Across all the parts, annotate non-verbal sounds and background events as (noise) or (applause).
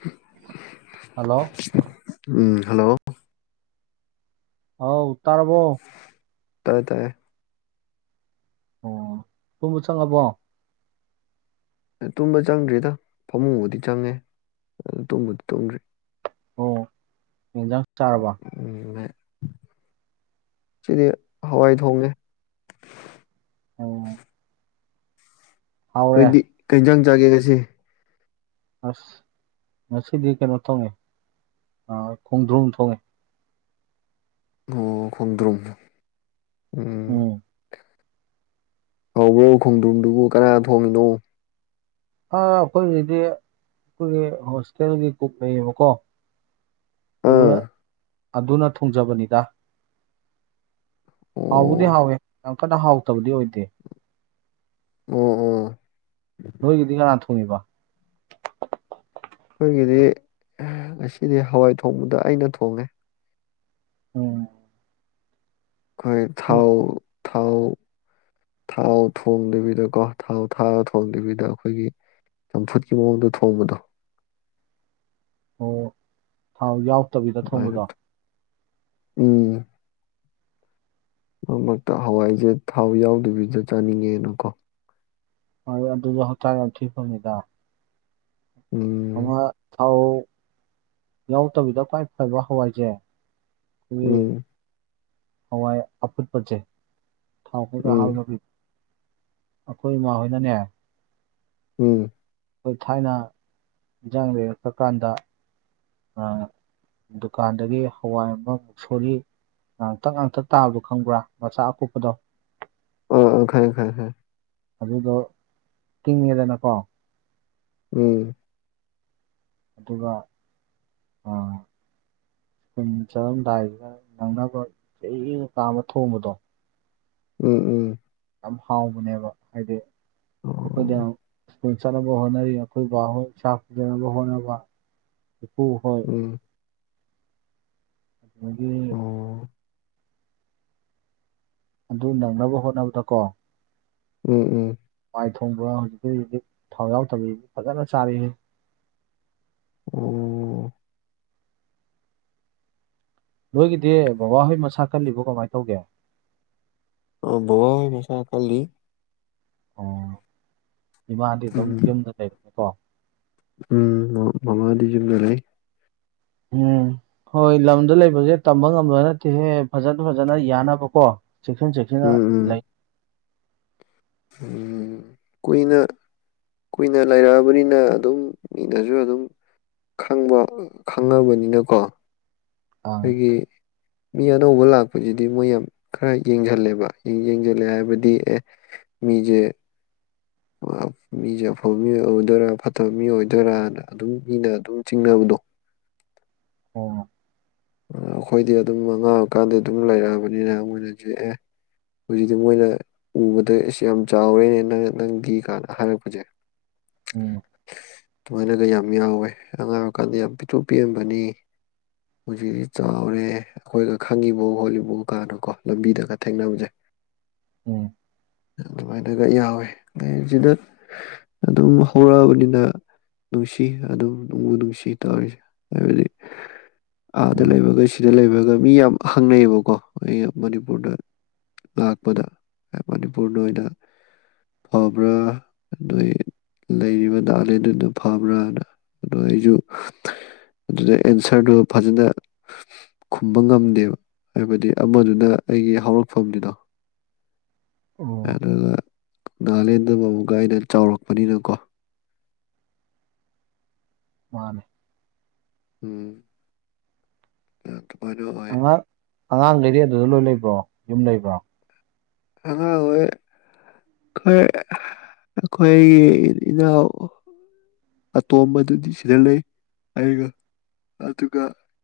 ꯑ ꯍꯜꯂꯣ ꯎꯝ ꯍꯜꯂꯣ ꯍꯥꯎ ꯎ ꯇꯔꯕꯣ ꯇꯥꯏꯌꯦ ꯇꯥꯏꯌꯦ ꯑꯣ ꯊꯨꯝꯕ ꯆꯪꯉꯕꯣ ꯇꯨꯝꯕ ꯆꯪꯗ꯭ꯔꯤꯗ ꯐꯃꯨꯡꯕꯨꯗꯤ ꯆꯪꯉꯦ ꯑꯗꯨ ꯇꯨꯝꯕꯗꯤ ꯇꯨꯝꯗ꯭ꯔꯤ ꯑꯣ ꯌꯦꯗꯥꯡ ꯆꯔꯔꯕ ꯎꯝ ꯁꯤꯗꯤ ꯍꯋꯥꯏ ꯊꯣꯡꯅꯦ ꯑꯣ ꯍꯥꯎꯔꯦ ꯑꯩꯗꯤ ꯀꯩꯖꯥꯡ ꯆꯥꯒꯦ ꯀꯁꯦ ꯑꯁ ꯃꯁꯤꯗꯤ ꯀꯩꯅꯣ ꯇꯣꯡꯉꯦ ꯑ ꯈꯣꯡꯗ꯭ꯔꯨꯝ ꯊꯣꯡꯉꯦ ꯑꯣ ꯈꯣꯡꯗ꯭ꯔꯨꯝ ꯎ ꯎꯝ ꯀꯧꯕꯣ ꯈꯣꯡꯗ꯭ꯔꯨꯝꯗꯨꯕꯨ ꯀꯅꯥ ꯊꯣꯡꯉꯤꯅꯣ ꯑ ꯑꯩꯈꯣꯏꯁꯤꯗꯤ ꯑꯩꯈꯣꯏꯒꯤ ꯍꯣꯁꯇꯦꯜꯒꯤ ꯀꯨꯞ ꯂꯩꯌꯦꯕꯀꯣ ꯑꯗꯨ ꯑꯥ ꯑꯗꯨꯅ ꯊꯣꯡꯖꯕꯅꯤꯗ ꯍꯥꯎꯕꯨꯗꯤ ꯑꯣ ꯍꯥꯎꯋꯦ ꯌꯥꯝ ꯀꯟꯅ ꯍꯥꯎꯇꯕꯗꯤ ꯑꯣꯏꯗꯦ ꯎꯝ ꯎꯥ ꯅꯣꯏꯒꯗꯤ ꯀꯅ ꯊꯣꯡꯉꯕ ꯑꯩꯈꯣꯏꯒꯤꯗꯤ ꯉꯁꯤꯗꯤ ꯍꯋꯥꯏ ꯊꯣꯡꯕꯗ ꯑꯩꯅ ꯊꯣꯡꯉꯦ ꯎꯝ ꯑꯩꯈꯣꯏ ꯊꯥꯎ ꯊꯥꯎ ꯊꯥꯎ ꯊꯣꯡꯗꯕꯤꯗꯀꯣ ꯊꯥꯎ ꯊꯥꯔ ꯊꯣꯡꯗꯕꯤꯗ ꯑꯩꯈꯣꯏꯒꯤ ꯆꯝꯐꯨꯠꯀꯤ ꯃꯑꯣꯡꯗ ꯊꯣꯡꯕꯗꯣ ꯑꯣ ꯊꯥꯎ ꯌꯥꯎꯛꯇꯕꯤꯗ ꯑꯗꯨꯃꯥꯏꯅ ꯊꯣꯡꯕꯗꯣ ꯎꯝ ꯃꯔ ꯃꯔꯛꯇ ꯍꯋꯥꯏꯁꯦ ꯊꯥꯎ ꯌꯥꯎꯗꯕꯤꯗ ꯆꯥꯅꯤꯡꯉꯦꯅꯀꯣ ꯍ ꯑꯗꯨꯁꯨꯣ ꯍꯇꯥꯒ ꯊꯈꯤꯕꯅꯤꯗ ꯎꯝ ꯑꯃ ꯊꯥꯎ ꯌꯥꯎꯗꯕꯤꯗ ꯈ꯭ꯋꯥꯏ ꯐꯕ ꯍꯋꯥꯏꯁꯦ ꯑꯩꯈꯣꯏꯒꯤ ꯎꯝ ꯍꯋꯥꯏ ꯑꯨꯠꯄꯆꯦ ꯊꯥꯎ ꯀ ꯍꯥ ꯎꯝ ꯂ ꯑꯩꯈꯣꯏ ꯏꯃꯥ ꯍꯣꯏꯅꯅꯦ ꯎꯝ ꯑꯩꯈꯣꯏ ꯊꯥꯏꯅ ꯏꯟꯁꯥꯡ ꯂꯩꯔꯛꯄ ꯀꯥꯟꯗ ꯗꯨꯀꯥꯟꯗꯒꯤ ꯍꯋꯥꯏ ꯑꯃꯃꯨꯛ ꯁꯣꯜꯂꯤ ꯉꯥꯡꯇꯛ ꯉꯥꯡꯇꯛ ꯇꯥꯕꯗꯣ ꯈꯪꯕ꯭ꯔꯥ ꯃꯆꯥ ꯑꯀꯨꯞꯄꯗꯣ ꯑ ꯈꯥꯏ ꯈ ꯑꯗꯨꯗꯣ ꯇꯤꯡꯉꯦꯗꯅꯀꯣ ꯎꯝ ꯑꯗꯨꯒ ꯁꯨꯜ ꯆꯠꯂꯝꯗꯥꯏꯁꯤꯗ ꯅꯪꯅꯕ ꯀ ꯀꯥ ꯑꯃ ꯊꯣꯡꯕꯗꯣ ꯎꯝ ꯎꯝ ꯌꯥꯝ ꯍꯥꯎꯕꯅꯦꯕ ꯍꯥꯏꯗꯤ ꯎꯝ ꯑꯩꯈꯣꯏꯗ ꯑꯣ ꯑꯩꯈꯣꯏ ꯆꯠꯅꯕ ꯍꯣꯠꯅꯔꯤ ꯑꯩꯈꯣꯏ ꯕꯥ ꯍꯣꯏ ꯁꯥ ꯄꯨꯖꯅꯕ ꯍꯣꯠꯅꯕ ꯏꯄꯨ ꯍꯣꯏ ꯎꯝ ꯃꯥꯒꯤ ꯑꯣ ꯑꯗꯨ ꯅꯪꯅꯕ ꯍꯣꯠꯅꯕꯗꯀꯣ ꯎꯝ ꯎꯝ ꯥꯏ ꯊꯣꯡꯕ ꯍꯧꯖꯤꯛꯤ ꯍꯧꯖꯤꯛ ꯊꯥꯎꯖꯥꯎ ꯇꯧꯕꯤꯁꯤ ꯐꯖꯅ ꯆꯥꯔꯤ ꯎ ꯅꯣꯏꯒꯤꯗꯤ ꯕꯕꯥꯍꯣꯏ ꯃꯁꯥ ꯈꯜꯂꯤꯕꯣ ꯀꯃꯥꯏꯅ ꯇꯧꯒꯦ ꯑ ꯕꯕ ꯃꯁꯥ ꯀꯜꯂꯤ ꯑꯣ ꯏꯃꯥꯗꯤ ꯑꯗꯨꯝ ꯎꯝ ꯌꯨꯝꯗ ꯂꯩꯕꯅꯤꯀꯣ ꯎꯝ ꯃ ꯃꯃꯥꯗꯤ ꯌꯨꯝꯗ ꯂꯩ ꯎꯝ ꯍꯣꯏ ꯂꯝꯗ ꯂꯩꯕꯁꯦ ꯇꯝꯕ ꯉꯝꯗꯕ ꯅꯠꯇꯦꯍꯦ ꯐꯖꯅ ꯐꯖꯅ ꯌꯥꯅꯕꯀꯣ ꯆꯦꯛꯁꯤꯟ ꯆꯦꯛꯁꯤꯟꯅ ꯎꯝ ꯎꯝ ꯂꯩ ꯀꯨꯏꯅ ꯀꯨꯏꯅ ꯂꯩꯔꯛꯑꯕꯅꯤꯅ ꯑꯗꯨꯝ ꯃꯤꯅꯁꯨ ꯑꯗꯨꯝ ꯈꯪꯕ ꯈꯪꯉꯕꯅꯤꯅꯀꯣ ꯑꯥ ꯑꯩꯈꯣꯏꯒꯤ ꯃꯤ ꯑꯅꯧꯕ ꯂꯥꯛꯄꯁꯤꯗꯤ ꯃꯣꯏ ꯌꯥꯝ ꯈꯔ ꯌꯦꯡꯁꯤꯜꯂꯦꯕ ꯌꯦꯡꯁꯤꯜꯂꯦ ꯍꯥꯏꯕꯗꯤ ꯑꯦ ꯃꯤꯖꯦ (unintelligible) ꯃꯤꯁꯦ ꯑꯐꯕ ꯃꯤ ꯑꯣꯏꯗꯣꯏꯔꯥ ꯐꯠꯇꯕ ꯃꯤ ꯑꯣꯏꯗꯣꯏꯔꯥꯅ ꯑꯗꯨꯝ ꯃꯤꯅ ꯑꯗꯨꯝ ꯆꯤꯡꯅꯕꯗꯣ ꯑꯣ ꯑꯩꯈꯣꯏꯗꯤ ꯑꯗꯨꯝ ꯑꯉꯥꯡꯕꯀꯥꯟꯗꯤ ꯑꯗꯨꯝ ꯂꯩꯔꯛꯑꯕꯅꯤꯅ ꯃꯣꯏꯅ ꯌꯦꯛꯑꯦ ꯍꯧꯖꯤꯛꯇꯤ ꯃꯣꯏꯅ ꯎꯕꯗ ꯌꯥꯝ ꯆꯥꯎꯔꯦꯅꯦ ꯅꯪ ꯅꯪꯒꯤ ꯀꯥꯏꯅ ꯍꯥꯏꯔꯛꯄꯁꯦ ꯑꯣ ꯑꯗꯨꯨꯃꯥꯏꯅꯒ ꯌꯥꯝ ꯌꯥꯎꯋꯦ ꯑꯉꯥꯏꯔ ꯀꯥꯟꯗ ꯌꯥꯝ ꯄꯤꯊꯣꯛ ꯄꯤꯑꯝꯕꯅꯤ ꯍꯧꯖꯤꯛ ꯆꯥꯎꯔꯦ ꯑꯩꯈꯣꯏꯒ ꯈꯪꯉꯤꯕ ꯈꯣꯠꯂꯤꯕꯧ ꯀꯥꯟꯅꯀꯣ ꯂꯝꯕꯤꯗꯒ ꯊꯦꯡꯅꯕꯁꯦ ꯎꯝ ꯑꯗꯨꯃꯥꯏꯅꯒ ꯌꯥꯎꯋꯦ ꯑꯗꯩ ꯁꯤꯗ ꯑꯗꯨꯝ ꯍꯧꯔꯛꯑꯕꯅꯤꯅ ꯅꯨꯡꯁꯤ ꯑꯗꯨꯝ ꯅꯨꯡꯕꯨ ꯅꯨꯡꯁꯤ ꯇꯧꯔꯤꯁꯦ ꯍꯥꯏꯕꯗꯤ ꯑꯥꯗ ꯎꯝ ꯂꯩꯕꯒ ꯁꯤꯗ ꯂꯩꯕꯒ ꯃꯤ ꯌꯥꯝ ꯍꯪꯅꯩꯑꯌꯦꯕꯀꯣ ꯑꯩ ꯃꯅꯤꯄꯨꯔꯗ ꯂꯥꯛꯄꯗ ꯃꯅꯤꯄꯨꯔꯅ ꯑꯣꯏꯅ ꯐꯥꯎꯕ꯭ꯔ ꯅꯣꯏ ꯂꯩꯔꯤꯕ ꯅꯥꯍꯂꯦꯟꯗꯨꯅ ꯐꯕ꯭ꯔꯥꯅ ꯑꯗꯣ ꯑꯩꯁꯨ ꯑꯗꯨꯗ ꯑꯦꯟꯁꯔꯗꯨ ꯐꯖꯅ ꯈꯨꯝꯕ ꯉꯝꯗꯦꯕ ꯍꯥꯏꯕꯗꯤ ꯑꯃꯗꯨꯅ ꯑꯩꯒꯤ ꯍꯧꯔꯛꯐꯝꯗꯨꯗꯣ ꯑꯣ ꯑꯗꯨꯒ ꯅꯥꯒꯥꯂꯦꯟꯗ ꯃꯕꯨꯛꯀ ꯑꯅ ꯆꯥꯎꯔꯛꯄꯅꯤꯅꯀꯣ ꯃꯥꯅꯦ ꯎꯝ ꯑ ꯇꯃꯅꯣ ꯑꯣꯏ ꯑꯉꯥꯡ ꯑꯉꯥꯡꯈꯩꯗꯤ ꯑꯗꯨꯗ ꯂꯣꯏ ꯂꯩꯕ꯭ꯔꯣ ꯌꯨꯝ ꯂꯩꯕ꯭ꯔꯣ ꯑꯉꯥꯡ ꯑꯣꯏꯣꯏ ꯈꯣꯏ ꯑꯩꯈꯣꯏ ꯏꯅꯥꯎ ꯍꯠꯇ ꯑꯣꯝꯕꯗꯨꯁꯤꯂꯦ ꯑꯩꯒ ꯑꯗꯨꯒ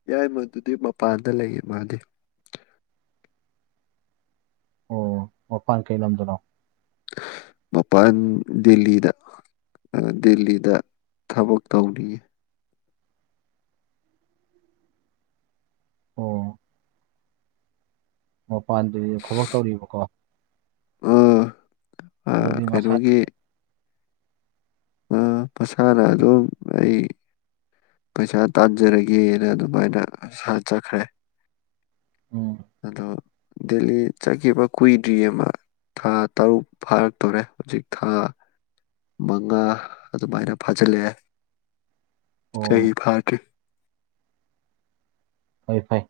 ꯌꯥꯏ ꯃꯗꯨꯗꯤ ꯃꯄꯥꯟꯗ ꯂꯩꯌꯦ ꯃꯥꯗꯤ (unintelligible) ꯑꯣ ꯃꯄꯥꯟ ꯀꯩ ꯂꯝꯗꯅꯣ ꯃꯄꯥꯟ ꯗꯦꯜꯂꯤꯗ ꯗꯦꯜꯂꯤꯗ ꯊꯕꯛ ꯇꯧꯅꯤꯡꯉꯤ ꯃꯄꯥꯟꯗ ꯊꯕꯛ ꯇꯧꯔꯤꯕꯀꯣ ꯑꯥ ꯍꯂꯗꯤ ꯃꯁꯥꯏ ꯑ ꯃꯁꯥꯅ ꯑꯗꯨꯝ ꯑꯩ ꯄꯩꯁꯥ ꯇꯥꯟꯖꯔꯒꯦꯅ ꯑꯗꯨꯃꯥꯏꯅ ꯆꯠꯈ꯭ꯔꯦ ꯎꯝ ꯑꯗ ꯗꯦꯜꯂꯤ ꯆꯥꯀꯤ ꯑꯃ ꯀꯨꯏꯗ꯭ꯔꯤꯌꯦ ꯑꯃ ꯊꯥ ꯇꯔꯨꯛ ꯐꯥꯔꯛꯇꯣꯔꯦ ꯍꯧꯖꯤꯛ ꯊꯥ ꯃꯉꯥ ꯑꯗꯨꯃꯥꯏꯅ ꯐꯥꯖꯤꯜꯂꯑꯦ ꯆꯍꯤꯍꯤ ꯑꯣ ꯈꯥꯠ ꯐꯩ ꯐꯩ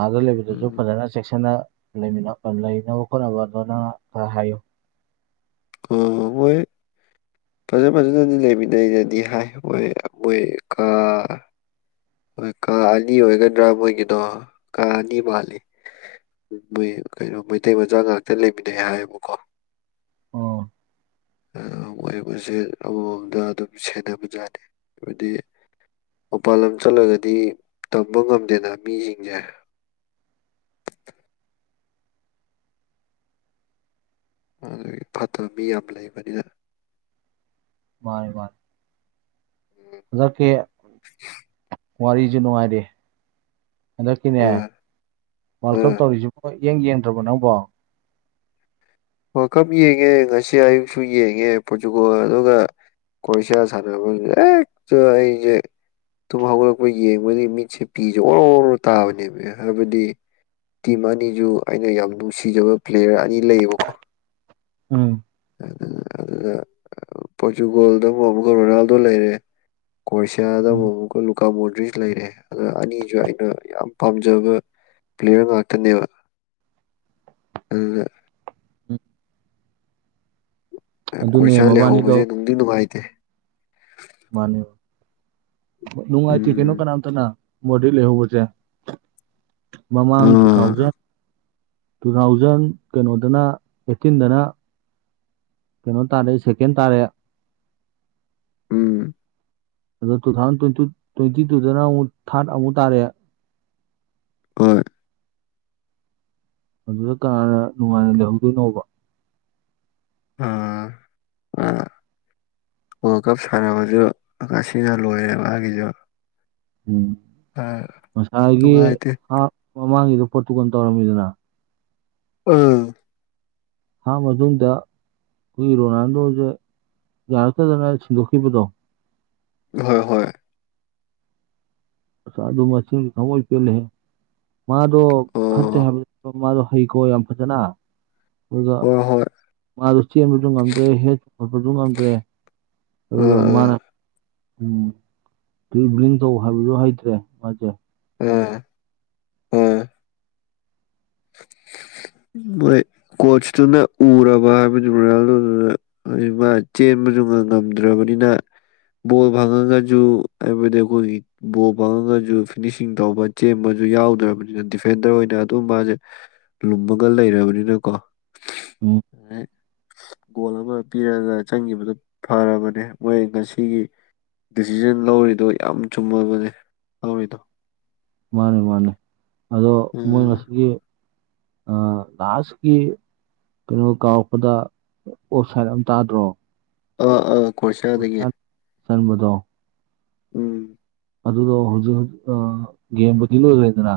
ꯑꯥꯗ ꯂꯩꯕꯗꯨꯁꯨ ꯎꯝ ꯐꯖꯅ ꯆꯦꯛꯁꯤꯟꯅ ꯂꯩꯃꯤꯄ ꯂꯩꯅꯕ ꯈꯣꯠꯅꯕ ꯑꯗꯨꯅꯪ ꯈꯔ ꯍꯥꯏꯌꯨ ꯑ ꯃꯣꯏ ꯐꯖ ꯐꯖꯅꯗꯤ ꯂꯩꯃꯤꯟꯅꯩꯩꯅꯗꯤ ꯍꯥꯏ ꯍꯣꯏ ꯃꯣꯏ ꯀ ꯍꯣꯏ ꯀꯥ ꯑꯅꯤ ꯑꯣꯏꯒꯗ꯭ꯔꯥ ꯃꯣꯏꯒꯤꯅꯣ ꯀꯥ ꯑꯅꯤ ꯃꯥꯜꯂꯤ ꯃ ꯀꯩꯅꯣ ꯃꯩꯇꯩ ꯃꯆꯥ ꯉꯥꯛꯇ ꯂꯩꯃꯤꯟꯅꯩ ꯍꯥꯏꯌꯦꯕꯀꯣ ꯎꯝ ꯑ ꯃꯁꯦ ꯑꯃꯃꯝꯗ ꯑꯗꯨꯝ ꯁꯦꯟꯅꯕ ꯌꯥꯥꯠꯅꯤ ꯍꯥꯏꯕꯗꯤ ꯃꯄꯥꯜ ꯂꯝ ꯆꯠꯂꯒꯗꯤ ꯇꯝꯕ ꯉꯝꯗꯦꯅ ꯃꯤꯁꯤꯡꯁꯦ ꯑꯗꯨꯗꯒꯤ ꯐꯠꯇꯕ ꯃꯤ ꯌꯥꯝ ꯂꯩꯕꯅꯤꯅ ꯔꯦ ꯋꯥꯔ ꯑꯀꯦ ꯋꯥꯔꯤꯖꯅ ꯍꯥꯏꯔꯦ ꯍꯟꯗꯛꯀꯤꯅꯦ ꯑꯥ ꯋꯥꯔꯜ ꯀꯞ ꯑꯥ ꯇꯧꯔꯤꯁꯤꯕꯣꯏ ꯌꯦꯡ ꯌꯦꯡꯗ꯭ꯔꯕ ꯅꯕꯣ ꯑꯣ ꯀꯞ ꯌꯦꯡꯉꯦ ꯉꯁꯤ ꯑꯌꯨꯛꯁꯨ ꯌꯦꯡꯉꯦ ꯄꯣꯔꯆꯨꯒꯣ ꯑꯗꯨꯒ ꯀꯣꯏꯁꯥꯁꯔꯛꯇꯣ ꯑꯩꯦ ꯑꯗꯨꯨꯝ ꯍꯧꯒꯠꯂꯛꯄ ꯌꯦꯡꯕꯒꯤ ꯃꯤꯠꯁꯦ ꯄꯤꯤꯁꯦ ꯑꯣꯔꯣ ꯑꯣꯔꯣ ꯇꯥꯕꯅꯦꯕ ꯍꯥꯏꯕꯗꯤ ꯇꯤꯝ ꯑꯅꯤꯁꯨ ꯑꯩꯅ ꯌꯥꯝ ꯅꯨꯡꯁꯤꯖꯕ ꯄ꯭ꯂꯦꯌꯔ ꯑꯅꯤ ꯂꯩꯌꯦꯕꯀꯣ ꯎꯝ ꯑꯗꯨꯗ ꯄꯣꯔꯆꯨꯒꯜꯗ ꯑꯃꯨꯛ ꯑꯃꯨꯀ ꯔꯣꯅꯥꯜꯗꯣ ꯂꯩꯔꯦ ꯀ꯭ꯔꯣꯁꯤꯌꯥꯗ ꯎꯝ ꯑꯃꯨꯛ ꯑꯃꯨꯛꯀ ꯂꯨꯀꯥ ꯃꯣꯟꯗ꯭ꯔꯤꯁ ꯂꯩꯔꯦ ꯑꯗ ꯑꯅꯤꯁꯨ ꯑꯩꯅ ꯌꯥꯝ ꯄꯥꯝꯖꯕ ꯄꯤꯜꯂꯤꯤꯔ ꯉꯅꯥꯇꯟꯅꯦꯕ ꯑ ꯎꯝ ꯑꯗꯨꯅꯦ ꯀꯣꯏꯁꯥ ꯃꯕꯥꯅꯤꯗꯣ ꯂꯩꯍꯧꯕꯁꯦ ꯅꯨꯡꯗꯤ ꯅꯨꯡꯉꯥꯏꯇꯦ ꯅꯨꯡꯉꯥꯏ ꯊ ꯀꯅꯣ ꯎꯝ ꯀꯅꯥꯝ ꯊꯅ ꯃꯣꯗꯤ ꯂꯩꯦꯍꯁꯦ ꯃꯃꯥꯡ ꯇꯨ ꯑꯥ ꯊꯥꯎꯖꯟ ꯇꯨ ꯊꯥꯎꯖꯟ ꯀꯩꯅꯣꯗꯅ ꯑꯦꯠꯇꯤꯟꯗꯅ ꯀꯩꯅꯣ ꯇꯥꯔꯦ ꯁꯦꯀꯦꯟ ꯇꯥꯔꯦ ꯎꯝ ꯑꯗꯣ ꯇꯨ ꯊꯥꯎꯖꯟ ꯇ꯭ꯋꯦꯟꯇꯤ ꯇ꯭ꯋꯦꯟꯇꯤ ꯇꯨꯗꯅ ꯑꯃꯨꯛ ꯊꯥꯔꯠ ꯑꯃꯨꯛ ꯇꯥꯔꯛꯦ ꯍꯣꯏ ꯑꯗꯨꯗ ꯀꯅꯥꯅ ꯅꯨꯡꯉꯥꯏꯅ ꯂꯩꯍꯧꯗꯣꯏꯅꯣꯕ ꯑꯥ ꯑꯥ ꯋꯥꯔꯜ ꯀꯞ ꯁꯥꯟꯅꯕꯁꯨ ꯉꯁꯤꯅ ꯂꯣꯏꯔꯦ ꯃꯥꯒꯤꯁꯨ ꯎꯝ ꯑꯥ ꯃꯁꯥꯏꯒꯤ ꯅꯨꯡꯉꯥꯏꯇꯦ ꯍꯥ ꯃꯃꯥꯡꯒꯤꯗꯣ ꯄꯣꯠꯇꯨ ꯀꯅ ꯇꯧꯔꯝꯃꯤꯗꯅ ꯎꯝ ꯍꯥꯥ ꯃꯖꯨꯝꯗ ꯑꯩꯈꯣꯏꯒꯤ ꯔꯣꯅꯥꯜꯗꯣꯁꯦ ꯌꯥꯔꯛꯇꯗꯅ ꯁꯤꯟꯗꯣꯛꯈꯤꯕꯗꯣ ꯍꯣꯏ ꯍꯣꯏ ꯁꯥꯨ ꯃ ꯈꯃꯣ ꯄꯤꯂꯦ ꯍꯦ ꯃꯥꯗ ꯐꯠꯇꯦ ꯑꯣ ꯃꯥꯗꯣ ꯍꯩꯀꯣ ꯌꯥꯝ ꯐꯖꯅ ꯑꯗꯨꯒ ꯍꯣꯏ ꯍꯣꯏ ꯃꯥꯗꯨ ꯆꯦꯟꯕꯁꯨ ꯉꯝꯗ꯭ꯔꯦ ꯍꯦ ꯈꯠꯄꯁꯨ ꯉꯝꯗ꯭ꯔꯦ ꯑ ꯑꯥ ꯑꯃꯅ ꯑꯥ ꯎꯝ ꯇꯔꯤꯚꯂꯤꯡ ꯇꯧ ꯍꯥꯏꯕꯁꯨ ꯍꯩꯇ꯭ꯔꯦ ꯃꯥꯁꯦ ꯎꯝ ꯎꯝ (inaudible) ꯣꯏ ꯀꯣꯆꯇꯨꯅ ꯎꯔꯕ ꯍꯥꯏꯕꯗꯤ ꯃꯜꯗꯨꯅ ꯃꯥ ꯆꯦꯟꯕꯁꯨ ꯉ ꯉꯝꯗ꯭ꯔꯕꯅꯤ ꯑꯅꯥ ꯕꯣꯜ ꯐꯪꯉꯒꯁꯨ ꯍꯥꯏꯕꯗꯤ ꯑꯩꯈꯣꯏꯒꯤ ꯕꯣꯜ ꯐꯪꯉꯒꯁꯨ ꯐꯤꯅꯤꯁꯤꯡ ꯇꯧꯕ ꯆꯕꯁꯨ ꯁꯨ ꯌꯥꯎꯗ꯭ꯔꯕꯅꯤꯅ ꯗꯤꯐꯦꯟꯗꯔ ꯑꯣꯏꯅ ꯑꯗꯨ ꯃꯥꯁꯦ ꯂꯨꯝꯃꯒ ꯂꯩꯔꯕꯅꯤꯅꯀꯣ ꯑ ꯎꯝ ꯒꯣꯜ ꯑꯃ ꯄꯤꯔꯒ ꯆꯪꯈꯤꯕꯗꯨ ꯐꯔꯕꯅꯦ ꯃꯣꯏ ꯉꯁꯤꯒꯤ ꯗꯤꯁꯤꯖꯟ ꯂꯧꯔꯤꯗꯣ ꯌꯥꯝ ꯆꯨꯝꯃꯕꯅꯦ ꯂꯧꯔꯤꯗꯣ ꯃꯥꯅꯤ ꯃꯥꯅꯤ ꯑꯗꯣ ꯃꯣꯏ ꯎꯝ ꯉꯁꯤꯒꯤ ꯑ ꯂꯥꯁꯀꯤ ꯀꯩꯅꯣ ꯀꯥꯎꯔꯛꯄꯗ ꯑꯣꯞ ꯁꯥꯏꯠ ꯑ ꯇꯥꯗ꯭ꯔꯣ ꯑꯥ ꯑꯥ ꯑꯣꯞ ꯈꯔꯁꯥꯗꯗꯒꯤꯦ ꯁꯥꯏꯠ ꯆꯟꯕꯗꯣ ꯎꯝ ꯑꯗꯨꯗꯣ ꯍꯧꯖꯤꯛ ꯑ ꯒꯦꯝꯕꯨꯗꯤ ꯂꯣꯏꯒ꯭ꯔꯦꯗꯅ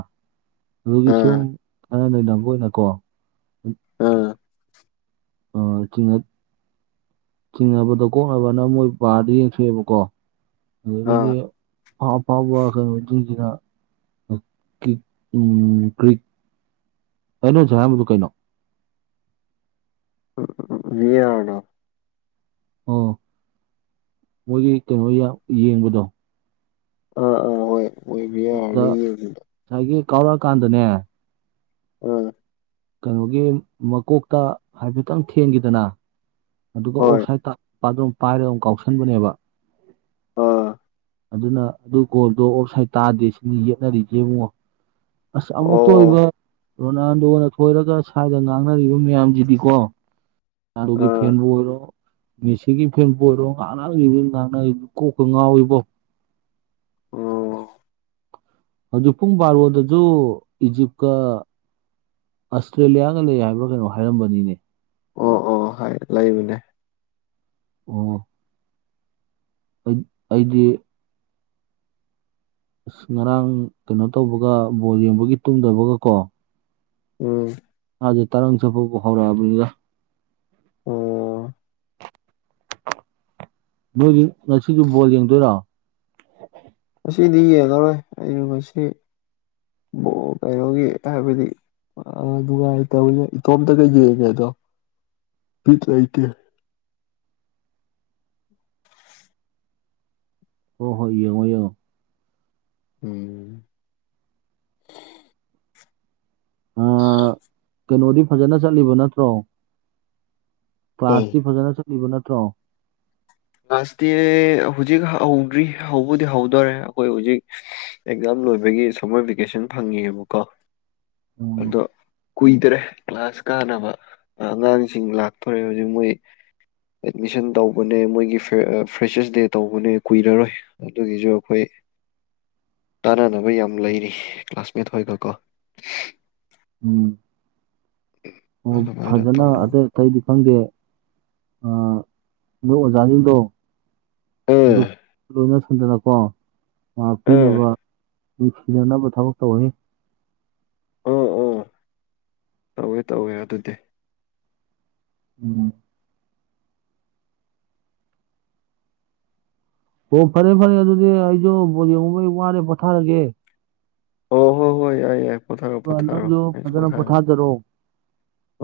ꯑꯗꯨꯒꯤ ꯁꯨꯝ ꯑꯥ ꯑꯅ ꯂꯩꯅꯕ ꯑꯣꯏꯅꯀꯣ (unintelligible) ꯑ ꯊꯤꯡꯍꯠ ꯆꯤꯡꯅꯕꯗꯣ ꯀꯣꯛꯅꯕꯅ ꯃꯣꯏ ꯄꯥꯔꯗ ꯌꯦꯡꯊꯣꯛꯑꯦꯕꯀꯣ꯫ ꯑꯗꯨꯒꯤꯗꯤ ꯑꯥ ꯄꯥ ꯑꯄꯥꯕ ꯀꯩꯅꫭꯗꯒꯤꯗꯨꯅ ꯎ ꯀꯤꯛ ꯎꯝ ꯒ꯭ꯔꯤꯛ ꯀꯩꯅꯣꯁꯨ ꯍꯥꯏꯔꯝꯕꯗꯨ ꯀꯩꯅꯣ꯫ (unintelligible) ꯑꯣ ꯃꯣꯏꯒꯤ ꯀꯩꯅꯣ ꯌꯥ ꯌꯦꯡꯕꯗꯣ ꯑꯥ ꯎ ꯍꯣꯏ꯫ ꯑꯣꯏꯕ ꯑꯗꯨꯗ ꯌꯥꯔꯅꯤ ꯌꯦꯡꯕꯗ ꯉꯁꯥꯏꯒꯤ ꯀꯥꯎꯔꯛꯑꯀꯥꯟꯗꯅꯦ ꯑ ꯀꯩꯅꯣꯒꯤ ꯃꯀꯣꯛꯇ ꯍꯥꯏꯐꯦꯠꯇꯪ ꯊꯦꯟꯈꯤꯗꯅꯥ ꯑꯗꯨꯒ ꯍꯣꯏ ꯑꯣꯐꯁꯥꯏꯗ ꯇꯥ ꯑꯗꯨꯝ ꯄꯥꯏꯔꯒ ꯑꯗꯨꯝ ꯀꯥꯎꯁꯟꯕꯅꯦꯕ꯫ ꯑꯥ ꯑꯗꯨꯅ ꯑꯗꯨ ꯒꯣꯜꯗꯣ ꯑꯣꯐ ꯁꯥꯏꯠ ꯇꯥꯗꯦ ꯁꯤꯅꯤ ꯌꯦꯠꯅꯔꯤꯁꯦ ꯏꯕꯨꯡꯉꯣ꯫ ꯑꯁ ꯑꯣ ꯑꯃꯨꯛꯇ ꯑꯣꯏꯕ ꯔꯣꯅꯥꯜꯗꯣꯅ ꯑꯣꯏꯔꯒ ꯁ꯭ꯋꯥꯏꯗ ꯉꯥꯡꯅꯔꯤꯕ ꯃꯌꯥꯝꯁꯤꯗꯤꯀꯣ ꯑꯗꯨꯒꯤ ꯑꯥ ꯐꯦꯟꯕꯨ ꯑꯣꯏꯔꯣ ꯃꯦꯁꯤꯒꯤ ꯐꯦꯟꯕꯨ ꯑꯣꯏꯔꯣ ꯉꯥꯡꯅꯒꯤ ꯉꯥꯡꯅꯔꯤ ꯀꯣꯛꯀ ꯉꯥꯎꯏꯕꯣ꯫ ꯑꯣ ꯍꯧꯖꯤꯛ ꯄꯨꯡ ꯕꯥꯔꯣꯗꯁꯨ ꯏꯖꯤꯞꯀ ꯑꯁꯇ꯭ꯔꯦꯂꯤꯌꯥꯒ ꯂꯩ ꯍꯥꯏꯕ꯭ꯔꯥ ꯀꯩꯅꯣ ꯍꯥꯏꯔꯝꯕꯅꯤꯅꯦ꯫ ꯑꯣ ꯑꯣ ꯍꯥꯏ ꯂꯩꯕꯅꯦ꯫ ꯑꫭ ꯑꯩ ꯑꯩꯗꯤ ꯑꯁ ꯉꯔꯥꯡ ꯀꯩꯅꯣ ꯇꯧꯕꯒ ꯕꯣꯜ ꯌꯦꯡꯕꯒꯤ ꯇꯨꯝꯗꯕꯒꯀꯣ ꯎꯝ ꯑꯗꯨ ꯇꯔꯪ ꯆꯠꯄꯕꯨ ꯍꯧꯔꯛꯑꯕꯅꯤꯗ꯫ ꯑꯣ ꯅꯣꯏꯗꯤ ꯉꯁꯤꯁꯨ ꯕꯣꯜ ꯌꯦꯡꯗꯣꯏꯔꯣ꯫ ꯁꯤꯗꯤ ꯌꯦꯡꯑꯔꯣꯏ ꯑꯩꯅ ꯃꯁꯤ ꯕꫭ ꯀꯩꯅꯣꯒꯤ ꯇꯍꯥꯏꯕꯗꯤ ꯑ ꯅꯨꯡꯉꯥꯏꯇꯕꯅꯦ ꯏꯇꯣꯝꯇꯒ ꯌꯦꯡꯉꯦꯗꯣ ꯕꯤꯠ ꯂꯩꯇꯦ꯫ ꯍꫭ ꯍꯣꯏ ꯌꯦꯡꯉꫭ-ꯌꯦꯡꯉꫭ꯫ ꯎꯝ ꯑ (inaudible) ꯀꯩꯅꯣꯗꯤ ꯐꯖꯅ ꯆꯠꯂꯤꯕ ꯅꯠꯇ꯭ꯔꯣ ꯎꯝ ꯀ꯭ꯂꯥꯁꯇꯤ ꯐꯖꯅ ꯆꯠ ꯏꯕ ꯅꯠꯇ꯭ꯔꯣ ꯂꯥꯁꯇꯤ ꯍꯧꯖꯤꯛ ꯍꯧꯗ꯭ꯔꯤ ꯍꯧꯕꯗꯤ ꯍꯧꯗꯣꯔꯦ ꯑꯩꯈꯣꯏ ꯍꯧꯖꯤꯛ ꯑꯦꯛꯖꯥꯝ ꯂꯣꯏꯕꯒꯤ ꯁꯝꯃꯔ ꯚꯦꯀꯦꯁꯟ ꯐꯪꯉꯤꯕꯀꯣ ꯎꯝ ꯑꯗꯣ ꯀꯨꯏꯗꯔꯦ ꯀ꯭ꯂꯥꯁ ꯀꯥꯅꯕ ꯑꯉꯥꯡꯁꯤꯡ ꯂꯥꯛꯇꯣꯔꯦ ꯍꯧꯖꯤꯛ ꯃꯣꯏ ꯑꯦꯠꯃꯤꯁꯟ ꯇꯧꯕꯅꯦ ꯃꯣꯏꯒꯤ ꯒꯤ ꯐꯔ ꯑ ꯐ꯭ꯔꯦꯁꯔꯁ ꯗꯦ ꯇꯧꯕꯅꯦ ꯀꯨꯏꯔꯔꯣꯏ ꯑꯗꯨꯒꯤꯁꯨ ꯑꯈꯣꯏ꯫ ꯇꯥꯅꯅꯕ ꯌꯥꯝ ꯂꯩꯔꯤ ꯀ꯭ꯂꯥꯁꯃꯦꯠ ꯍꯣꯏꯒꯀꯣ꯫ ꯎꯝ (inaudible) ꯑꯣ ꯐꯖꯅ ꯇꯧꯅꯕ ꯑꯇꯩ ꯑꯇꯩꯗꯤ ꯈꯪꯗꯦ ꯑꯥ ꯅꫭꯏ ꯑꯣꯖꯥꯁꯤꯡꯗꯣ ꯑꯥ ꯑꯗꯨ ꯂꯣꯏꯅ ꯁꯟꯗꯅꯀꯣ ꯑꯥ ꯉꯥꯛꯄꯤꯅꯕ ꯅꯨꯡꯁꯤꯅꯅꯕ ꯊꯕꯛ ꯇꯧꯋꫭꯍꯦ꯫ ꯑꯣ ꯑꯣ꯫ ꯇꯧꯋꯦ-ꯇꯧꯋꯦ ꯑꯗꯨꯗꯤ꯫ ꯎꯝ ꯑꯣ ꯐꯔꯦ-ꯐꯔꯦ ꯑꯗꯨꯗꯤ ꯑꯩꯁꯨ ꯕꫭꯜ ꯌꯦꯡꯉꯨꯕꯒꯤ ꯋꯥꯔꯦ ꯄꯣꯊꯥꯔꯒꯦ꯫ ꯑꯣ ꯍꯣꯏ ꯍꯣꯏ ꯌꯥꯏ-ꯌꯥꯏ꯫ ꯑꯗꯨꯒ ꯅꯪꯁꯨ ꯐꯖꯅ ꯄꯣꯊꯥꯖꯔꯛꯑꯣ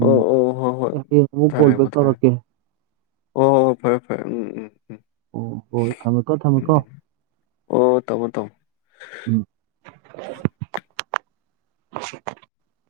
ꯑꯣ ꯑꯣ ꯍꯣꯏ ꯍꯣꯏ ꯎꯝ ꯄꯣꯊꯥꯔꯦ ꯀꯣꯜꯕ ꯄꯣꯊꯥꯔꯦ ꯇꯧꯔꯀꯦ ꯑꯣ ꯐꯔꯦ ꯐꯔꯦ ꯎꯝ ꯎꯝ ꯑꯣ ꯍꯣꯏ ꯊꯝꯃꯦꯀꯣ ꯎꯝ ꯊꯝꯃꯦꯀꯣ ꯎꯝ ꯎ ꯑꯣ ꯇꯃꯣ ꯇꯃꯣ ꯎꯝ (inaudible)